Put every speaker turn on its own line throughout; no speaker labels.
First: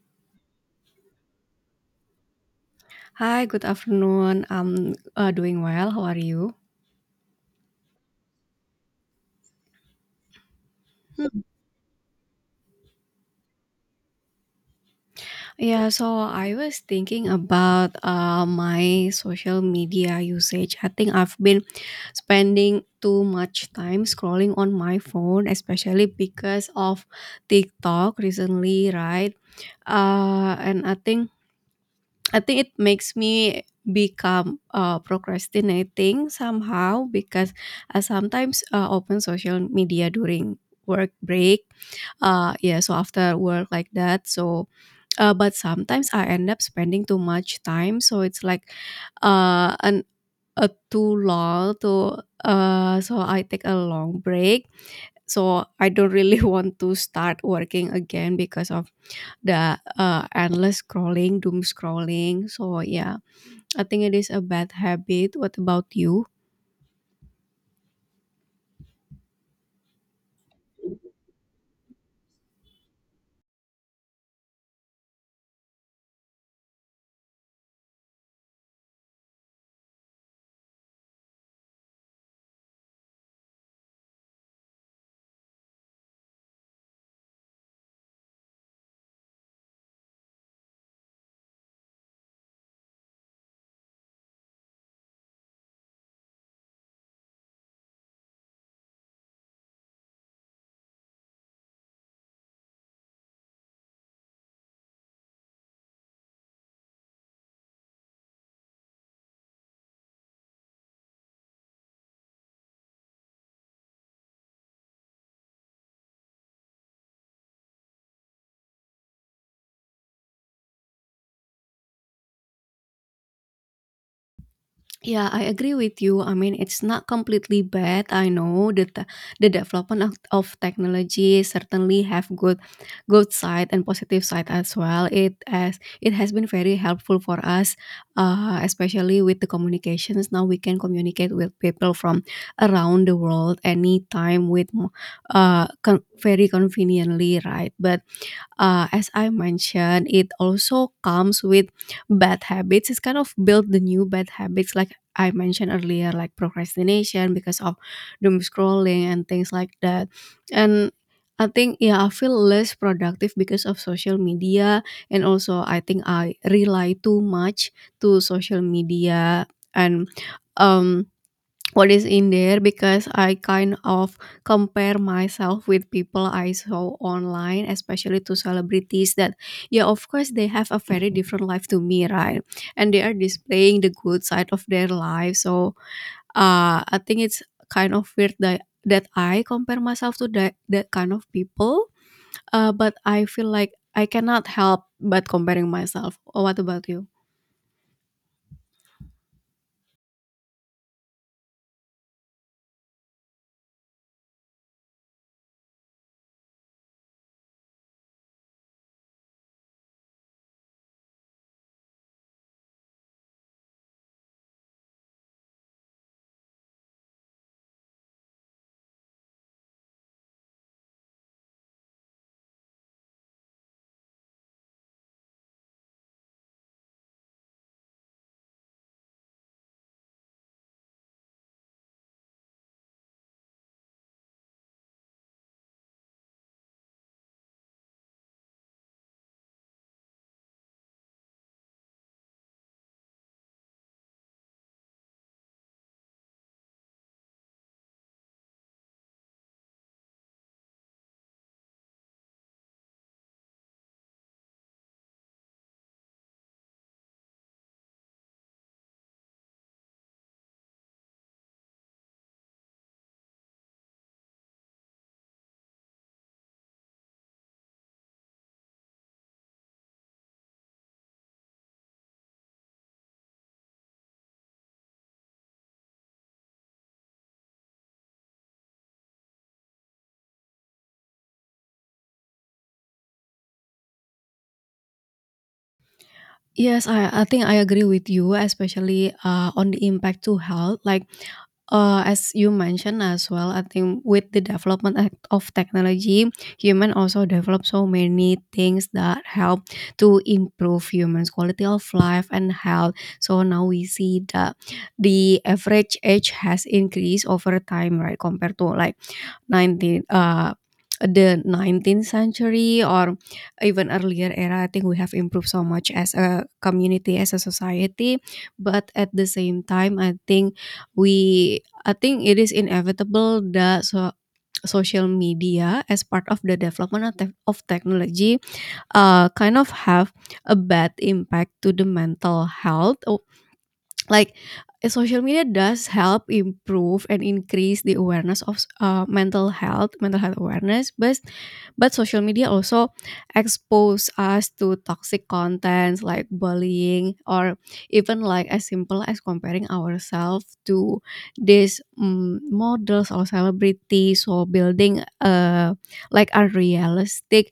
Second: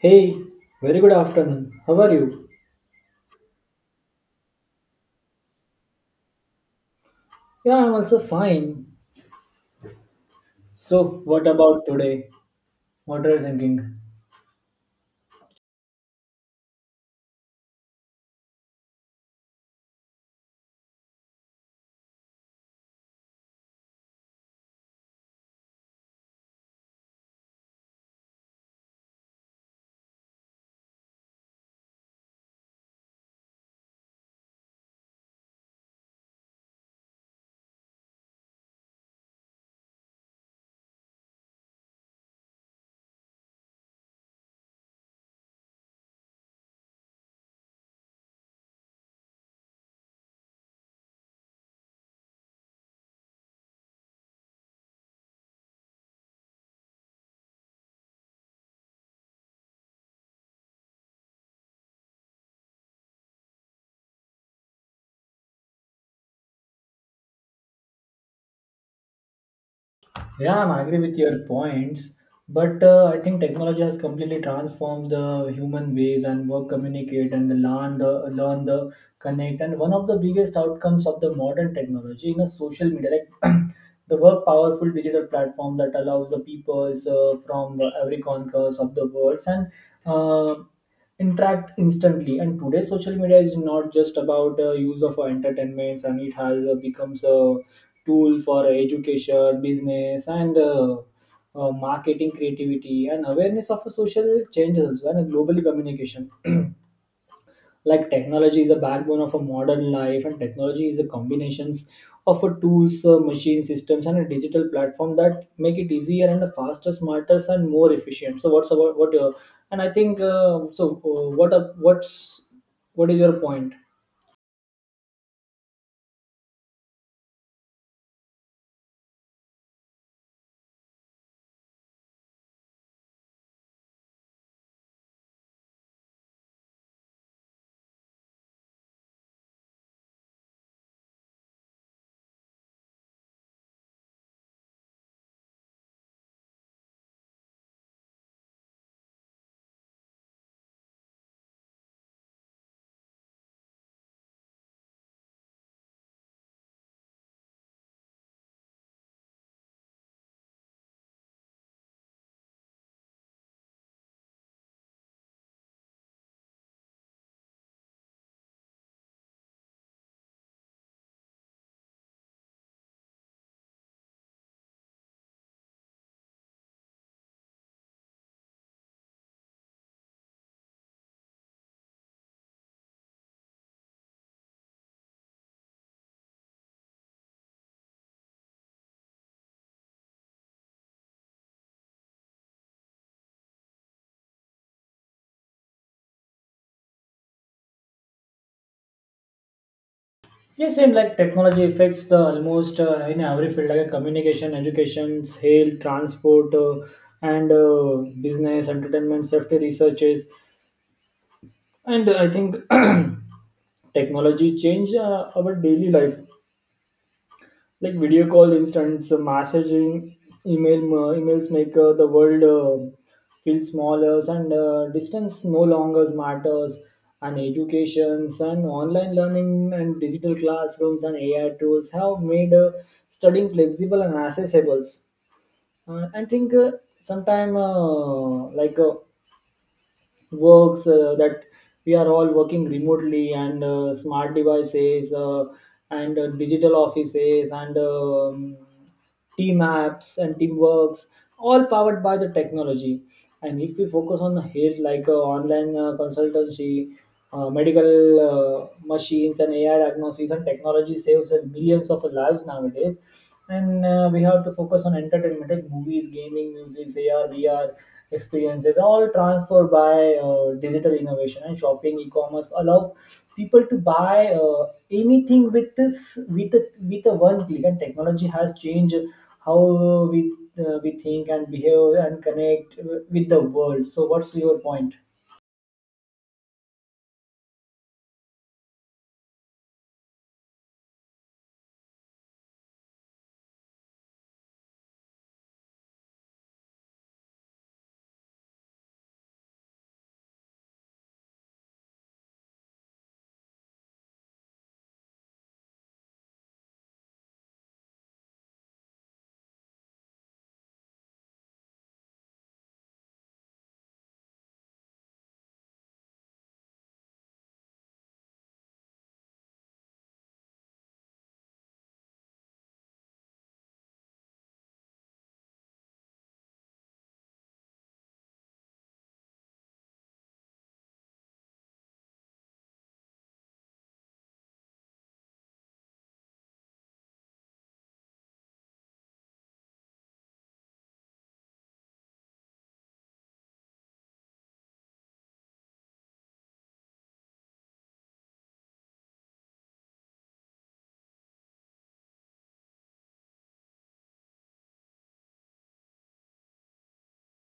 Hey, very good afternoon. How are you?
Hi, good afternoon. I'm doing well. How are you?
Yeah, I'm also fine. So,
Hmm.
what about today? What are you thinking?
Yeah, so I was thinking about my social media usage. I think I've been spending too much time scrolling on my phone, especially because of TikTok recently, right? And I think it makes me become procrastinating somehow because I sometimes open social media during work break yeah, so after work like that. So but sometimes I end up spending too much time, so it's like an a too long to so I take a long break, so I don't really want to start working again because of the endless scrolling, doom scrolling. So yeah, I think it is a bad habit. What about you?
Yeah, I'm agree with your points, but I think technology has completely transformed the human ways and work, communicate, and the connect. And one of the biggest outcomes of the modern technology in a social media, like the work powerful digital platform that allows the peoples from every corners of the world and uh, interact instantly, and today social media is not just about use of entertainment, and it has becomes a tool for education business and marketing creativity and awareness of a social changes and a global communication. Like, technology is a backbone of a modern life, and technology is a combinations of a tools machine systems and a digital platform that make it easier and a faster smarter and more efficient. So what's about what your, and I think so what's what is your point?
Yeah, I agree with you. I mean, it's not completely bad. I know that the development of technology certainly have good good side and positive side as well. It as it has been very helpful for us, especially with the communications. Now we can communicate with people from around the world anytime with very conveniently, right? But as I mentioned, it also comes with bad habits. It's kind of build the new bad habits, like I mentioned earlier, like procrastination because of doom scrolling and things like that. And I think yeah, I feel less productive because of social media, and also I think I rely too much to social media and um what is in there because I kind of compare myself with people I saw online, especially to celebrities that, yeah, of course, they have a very different life to me, right? And they are displaying the good side of their life. So I think it's kind of weird that I compare myself to that kind of people. But I feel like I cannot help but comparing myself. What about you?
Yes, same, like technology affects the almost in every field, like communication education health transport and business entertainment safety researches. And I think technology changed our daily life, like video call, instant messaging, email. Emails make the world feel smaller, and distance no longer matters. And educations and online learning and digital classrooms and AI tools have made studying flexible and accessible. I think sometime like works that we are all working remotely, and smart devices and digital offices and team apps and teamworks, all powered by the technology. And if we focus on the here, like online consultancy, medical machines and AI diagnosis, and technology saves us millions of lives nowadays. And we have to focus on entertainment, like movies, gaming, music, AR, VR experiences, all transferred by digital innovation, and shopping, e-commerce allow people to buy anything with a one click. And technology has changed how we we think and behave and connect with the world. So, what's your point?
Yes, I think I agree with you, especially on the impact to health. Like as you mentioned as well, I think with the development of technology, human also develop so many things that help to improve humans' quality of life and health. So now we see that the average age has increased over time, right? Compared to like 19 uh, the 19th century or even earlier era. I think we have improved so much as a community, as a society, but at the same time, I think we I think it is inevitable that so social media, as part of the development of of technology, kind of have a bad impact to the mental health. Like social media does help improve and increase the awareness of mental health, mental health awareness, but social media also expose us to toxic contents like bullying, or even like as simple as comparing ourselves to these models or celebrities, or building like unrealistic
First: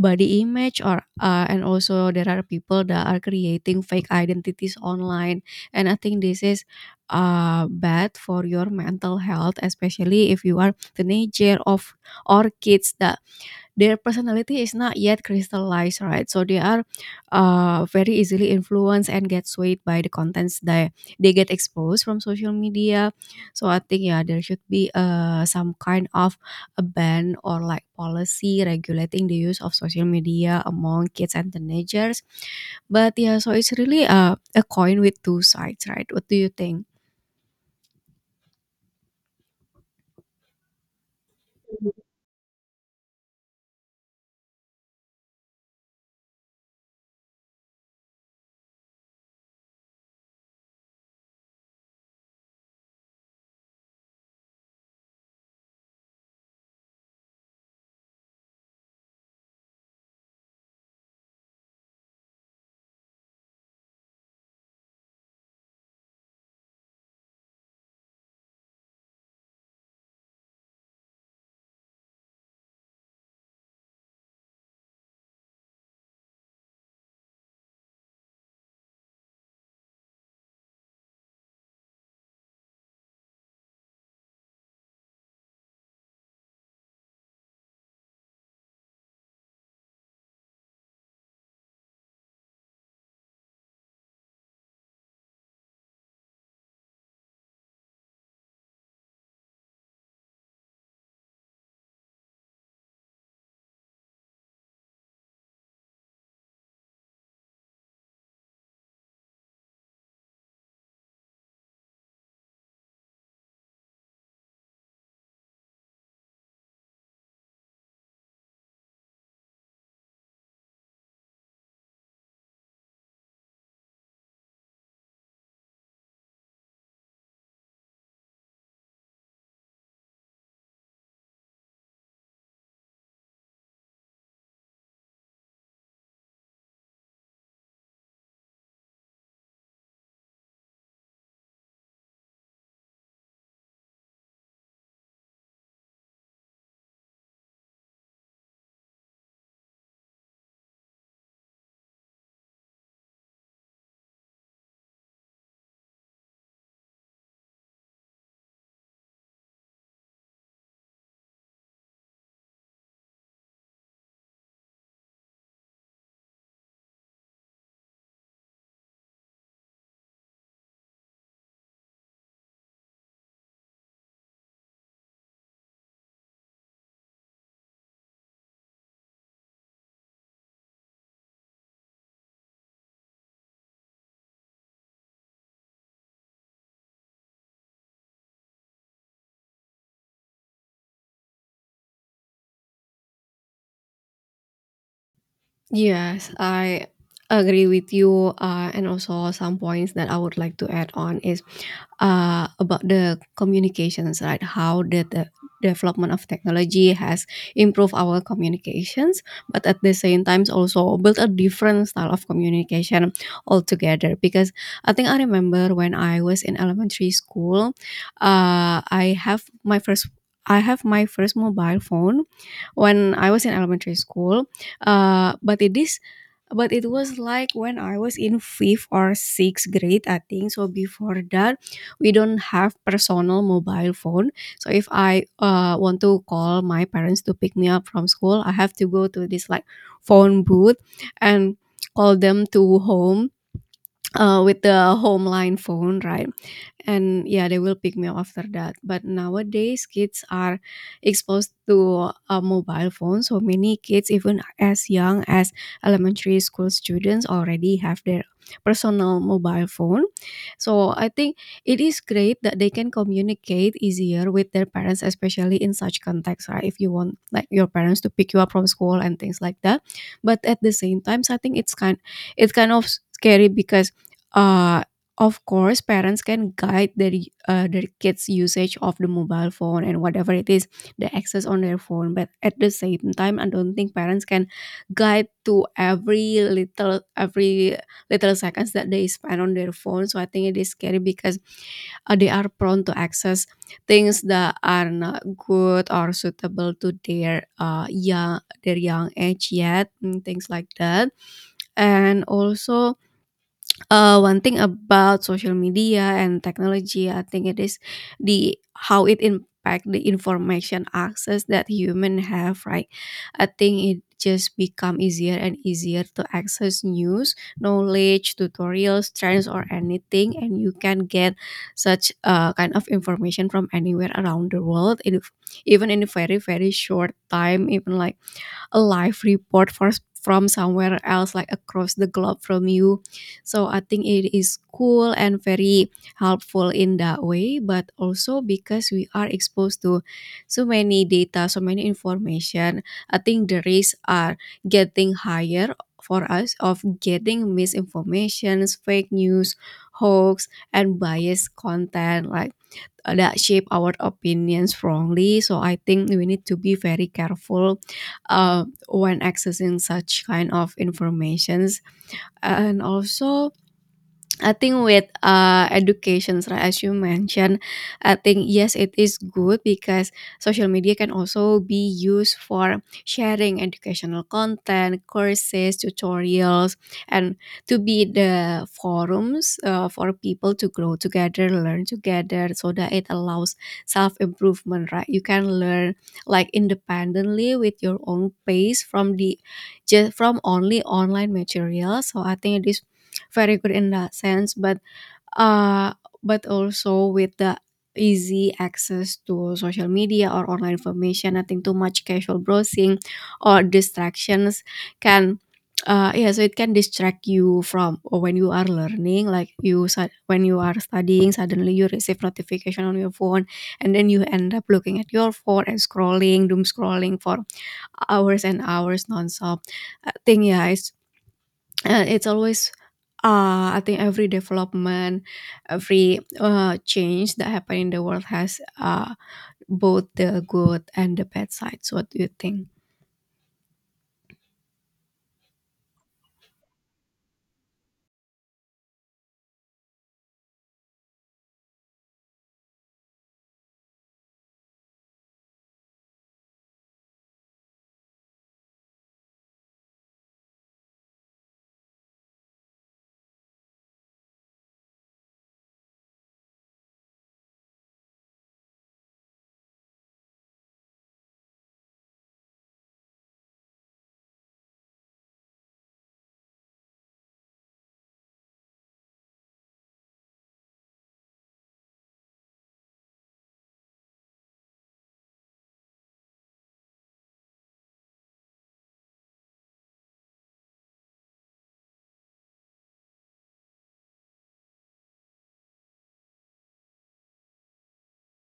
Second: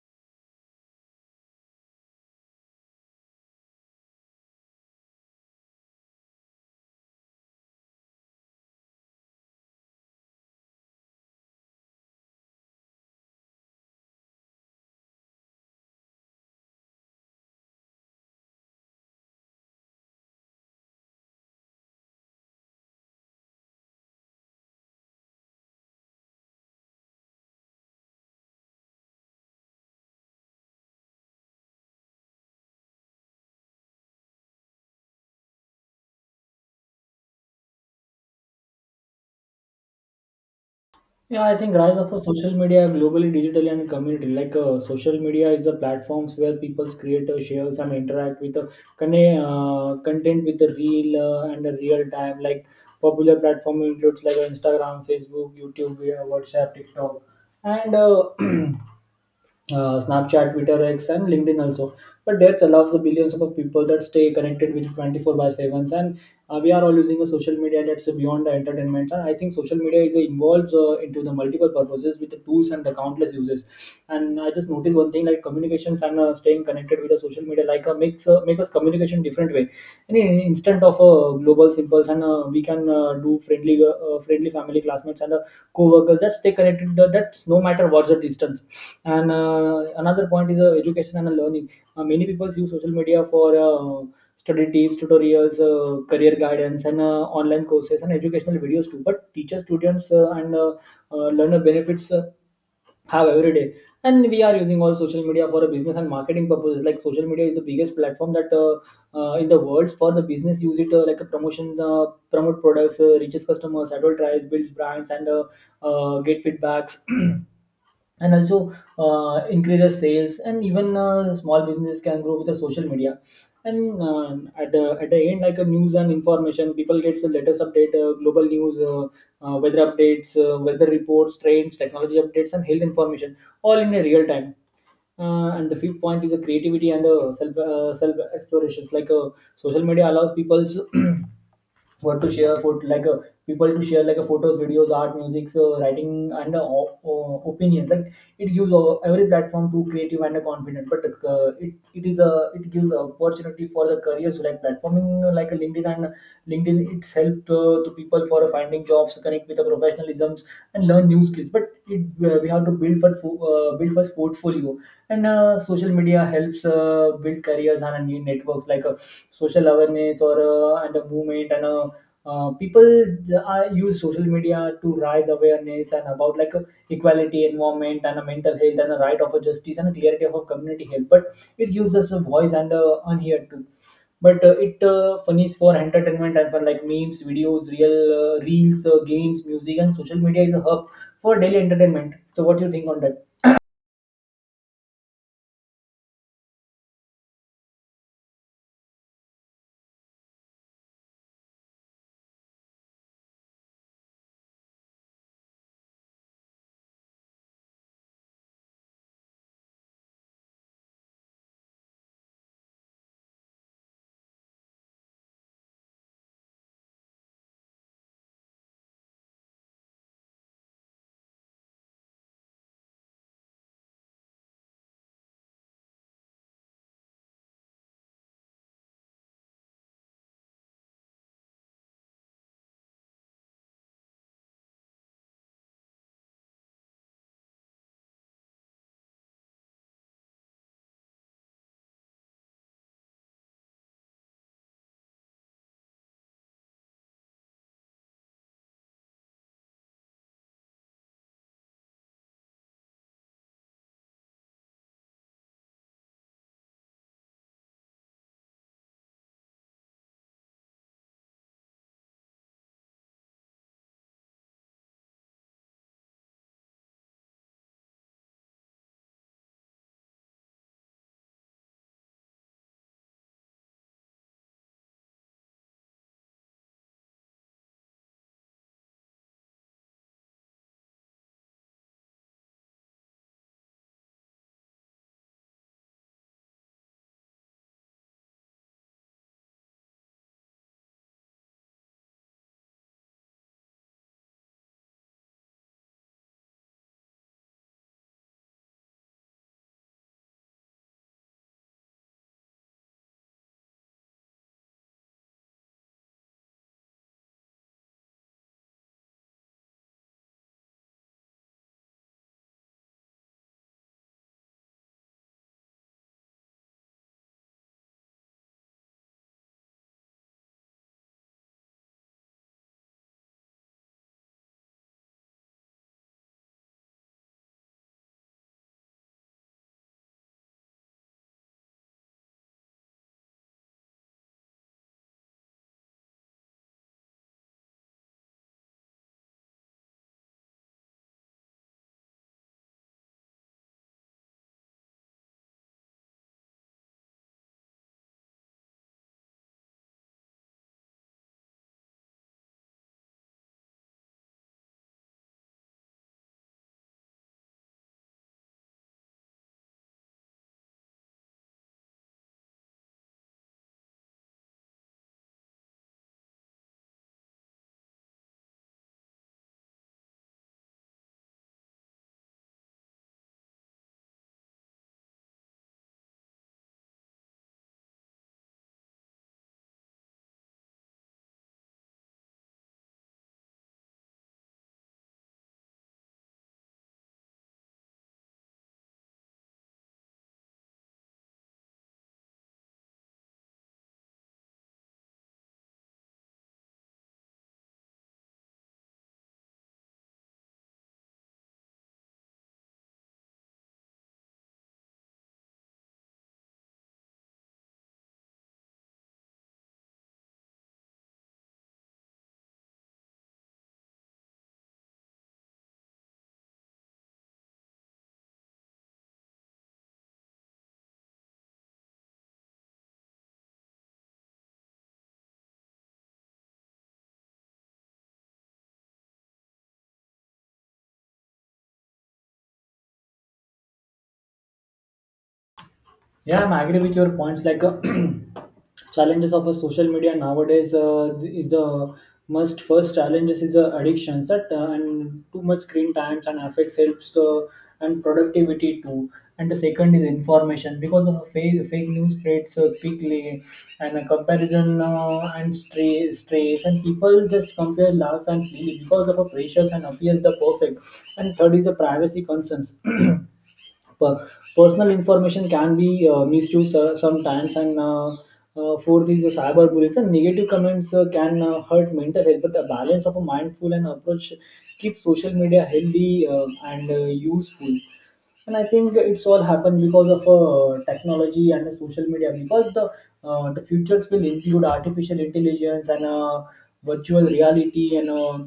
body image, or and also there are people that are creating fake identities online. And I think this is bad for your mental health, especially if you are teenager of or kids that their personality is not yet crystallized, right? So they are very easily influenced and get swayed by the contents that they get exposed from social media. So I think yeah, there should be some kind of a ban or like policy regulating the use of social media among kids and teenagers. But yeah, so it's really a coin with two sides, right? What do you think?
Yeah, I think rise of a social media globally, digital and community. Like social media is a platforms where people create, shares, and interact with content with the real and the real time. Like, popular platform includes like Instagram, Facebook, YouTube, WhatsApp, TikTok, and Snapchat, Twitter, X, and LinkedIn also. But that allows the billions of people that stay connected with 24 by 7s. And we are all using a social media that's beyond the entertainment. And I think social media is involved into the multiple purposes with the tools and the countless uses. And I just noticed one thing, like communications and staying connected with the social media like makes make us communication different way. And in instant of global symbols, and we can do friendly friendly family classmates and co-workers that stay connected. That's no matter what's the distance. And another point is education and learning. Many people use social media for study tips, tutorials, career guidance, and online courses and educational videos too. But teachers, students, and learner benefits have every day. And we are using all social media for a business and marketing purposes. Like, social media is the biggest platform that in the world for the business use it like a promotion, promote products, reaches customers, advertise, builds brands, and get feedbacks, and also increases sales, and even small businesses can grow with the social media. And at the end, like a news and information, people gets the latest update, global news, weather updates, weather reports trends technology updates and health information, all in a real time. And the fifth point is the creativity and the self explorations, like social media allows what to share for like uh, people to share like photos videos art music, so writing and opinions, like it gives every platform to creative and confident. But it is a, it gives a opportunity for the careers like platforming like a LinkedIn, and LinkedIn it's helped to people for finding jobs, connect with the professionalisms and learn new skills. But we have to build build first portfolio. And social media helps build careers and new networks, like social awareness or and a movement, and uh, people j- use social media to raise awareness and about like equality environment and a mental health and a right of a justice and a clarity of a community health. But it gives us a voice and a unheard too. But it funnies for entertainment and for like memes videos real reels games music, and social media is a hub for daily entertainment. So what do you think on that?
Yes, I agree with you. And also, some points that I would like to add on is about the communications, right? How the development of technology has improved our communications, but at the same time, also built a different style of communication altogether. Because I think I remember when I was in elementary school, uh, I have my first. I have my first mobile phone when I was in elementary school. Uh, but it is but it was like when I was in fifth or sixth grade, I think. So before that, we don't have personal mobile phone. So if I want to call my parents to pick me up from school, I have to go to this like phone booth and call them to home, with the home line phone, right? And yeah, they will pick me up after that. But nowadays kids are exposed to a mobile phone. So many kids, even as young as elementary school students, already have their personal mobile phone. So I think it is great that they can communicate easier with their parents, especially in such context, right? If you want like your parents to pick you up from school and things like that. But at the same time, I think it's kind of scary because uh of course, parents can guide their kids' usage of the mobile phone and whatever it is, the access on their phone. But at the same time, I don't think parents can guide to every little seconds that they spend on their phone. So I think it is scary because they are prone to access things that are not good or suitable to their young their young age yet, and things like that. And also one thing about social media and technology, I think it is the how it impact the information access that human have, right? I think it just become easier and easier to access news, knowledge, tutorials, trends, or anything, and you can get such kind of information from anywhere around the world, in, even in a very very short time, even like a live report for, from somewhere else, like across the globe from you. So I think it is cool and very helpful in that way, but also because we are exposed to so many data, so many information, I think the risks are getting higher for us of getting misinformations, fake news, hoax, and biased content like that shape our opinions wrongly. So I think we need to be very careful when accessing such kind of informations. And also, I think with educations, right, as you mentioned, I think yes, it is good because social media can also be used for sharing educational content, courses, tutorials, and to be the forums for people to grow together, learn together, so that it allows self improvement, right? You can learn like independently with your own pace from the just from only online material. So I think it is very good in that sense, uh but also with the easy access to social media or online information, I think too much casual browsing or distractions can yeah, so it can distract you from, or when you are learning, like you when you are studying, suddenly you receive notification on your phone, and then you end up looking at your phone and scrolling, doom scrolling for hours and hours nonstop. I think yeah, it's always I think every development, every change that happen in the world has both the good and the bad sides. What do you think?
Yeah, I'm agree with your points. Like, challenges of a social media nowadays is the most, first challenges is the addictions that and too much screen times, and affects health and productivity too. And the second is information, because of fake news spreads quickly, and a comparison and stress, and people just compare love and feel because of a precious and appears the perfect. And third is the privacy concerns. per- Personal information can be misused sometimes, and fourth is the cyberbullying, so negative comments can hurt mental health. But the balance of a mindful and approach keeps social media healthy and useful. And I think it's all happened because of technology and the social media, because the futures will include artificial intelligence and virtual reality and uh,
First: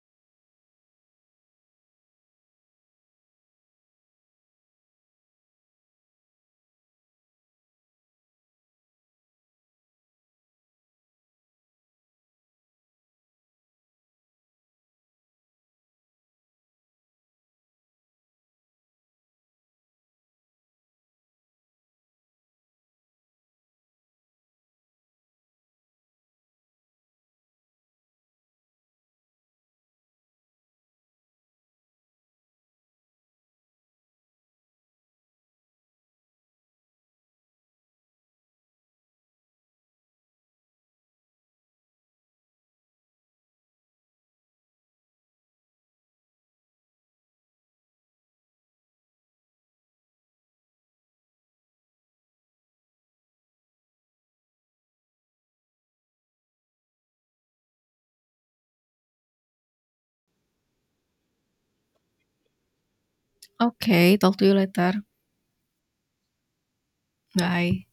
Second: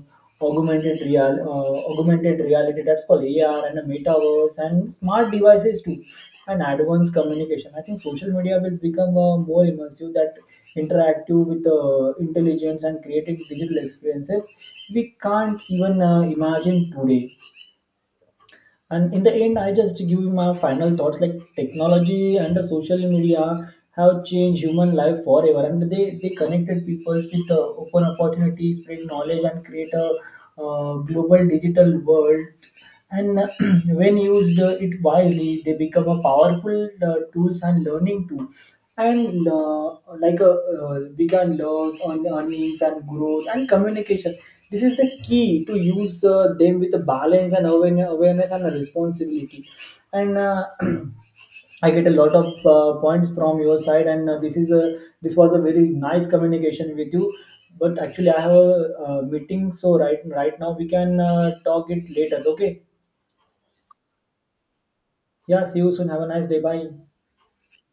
augmented real uh, augmented reality, that's called AR, and a metaverse, and smart devices too, and advanced communication. I think social media will become more immersive, that interactive with intelligence and creating digital experiences we can't even imagine today. And in the end, I just give you my final thoughts. Like, technology and the social media have changed human life forever, and they connected people with open opportunities, spread knowledge, and create a global digital world. And when used it wisely, they become a powerful tools and learning tool. And like uh, we can learn on earnings and growth and communication. This is the key to use them with a balance and awareness and a responsibility. And I get a lot of points from your side, and this is a this was a very nice communication with you. But actually I have a, meeting, so right now we can talk it later, okay?
Okay, talk to you later.
Yeah, see you soon. Have a nice day. Bye.
Bye.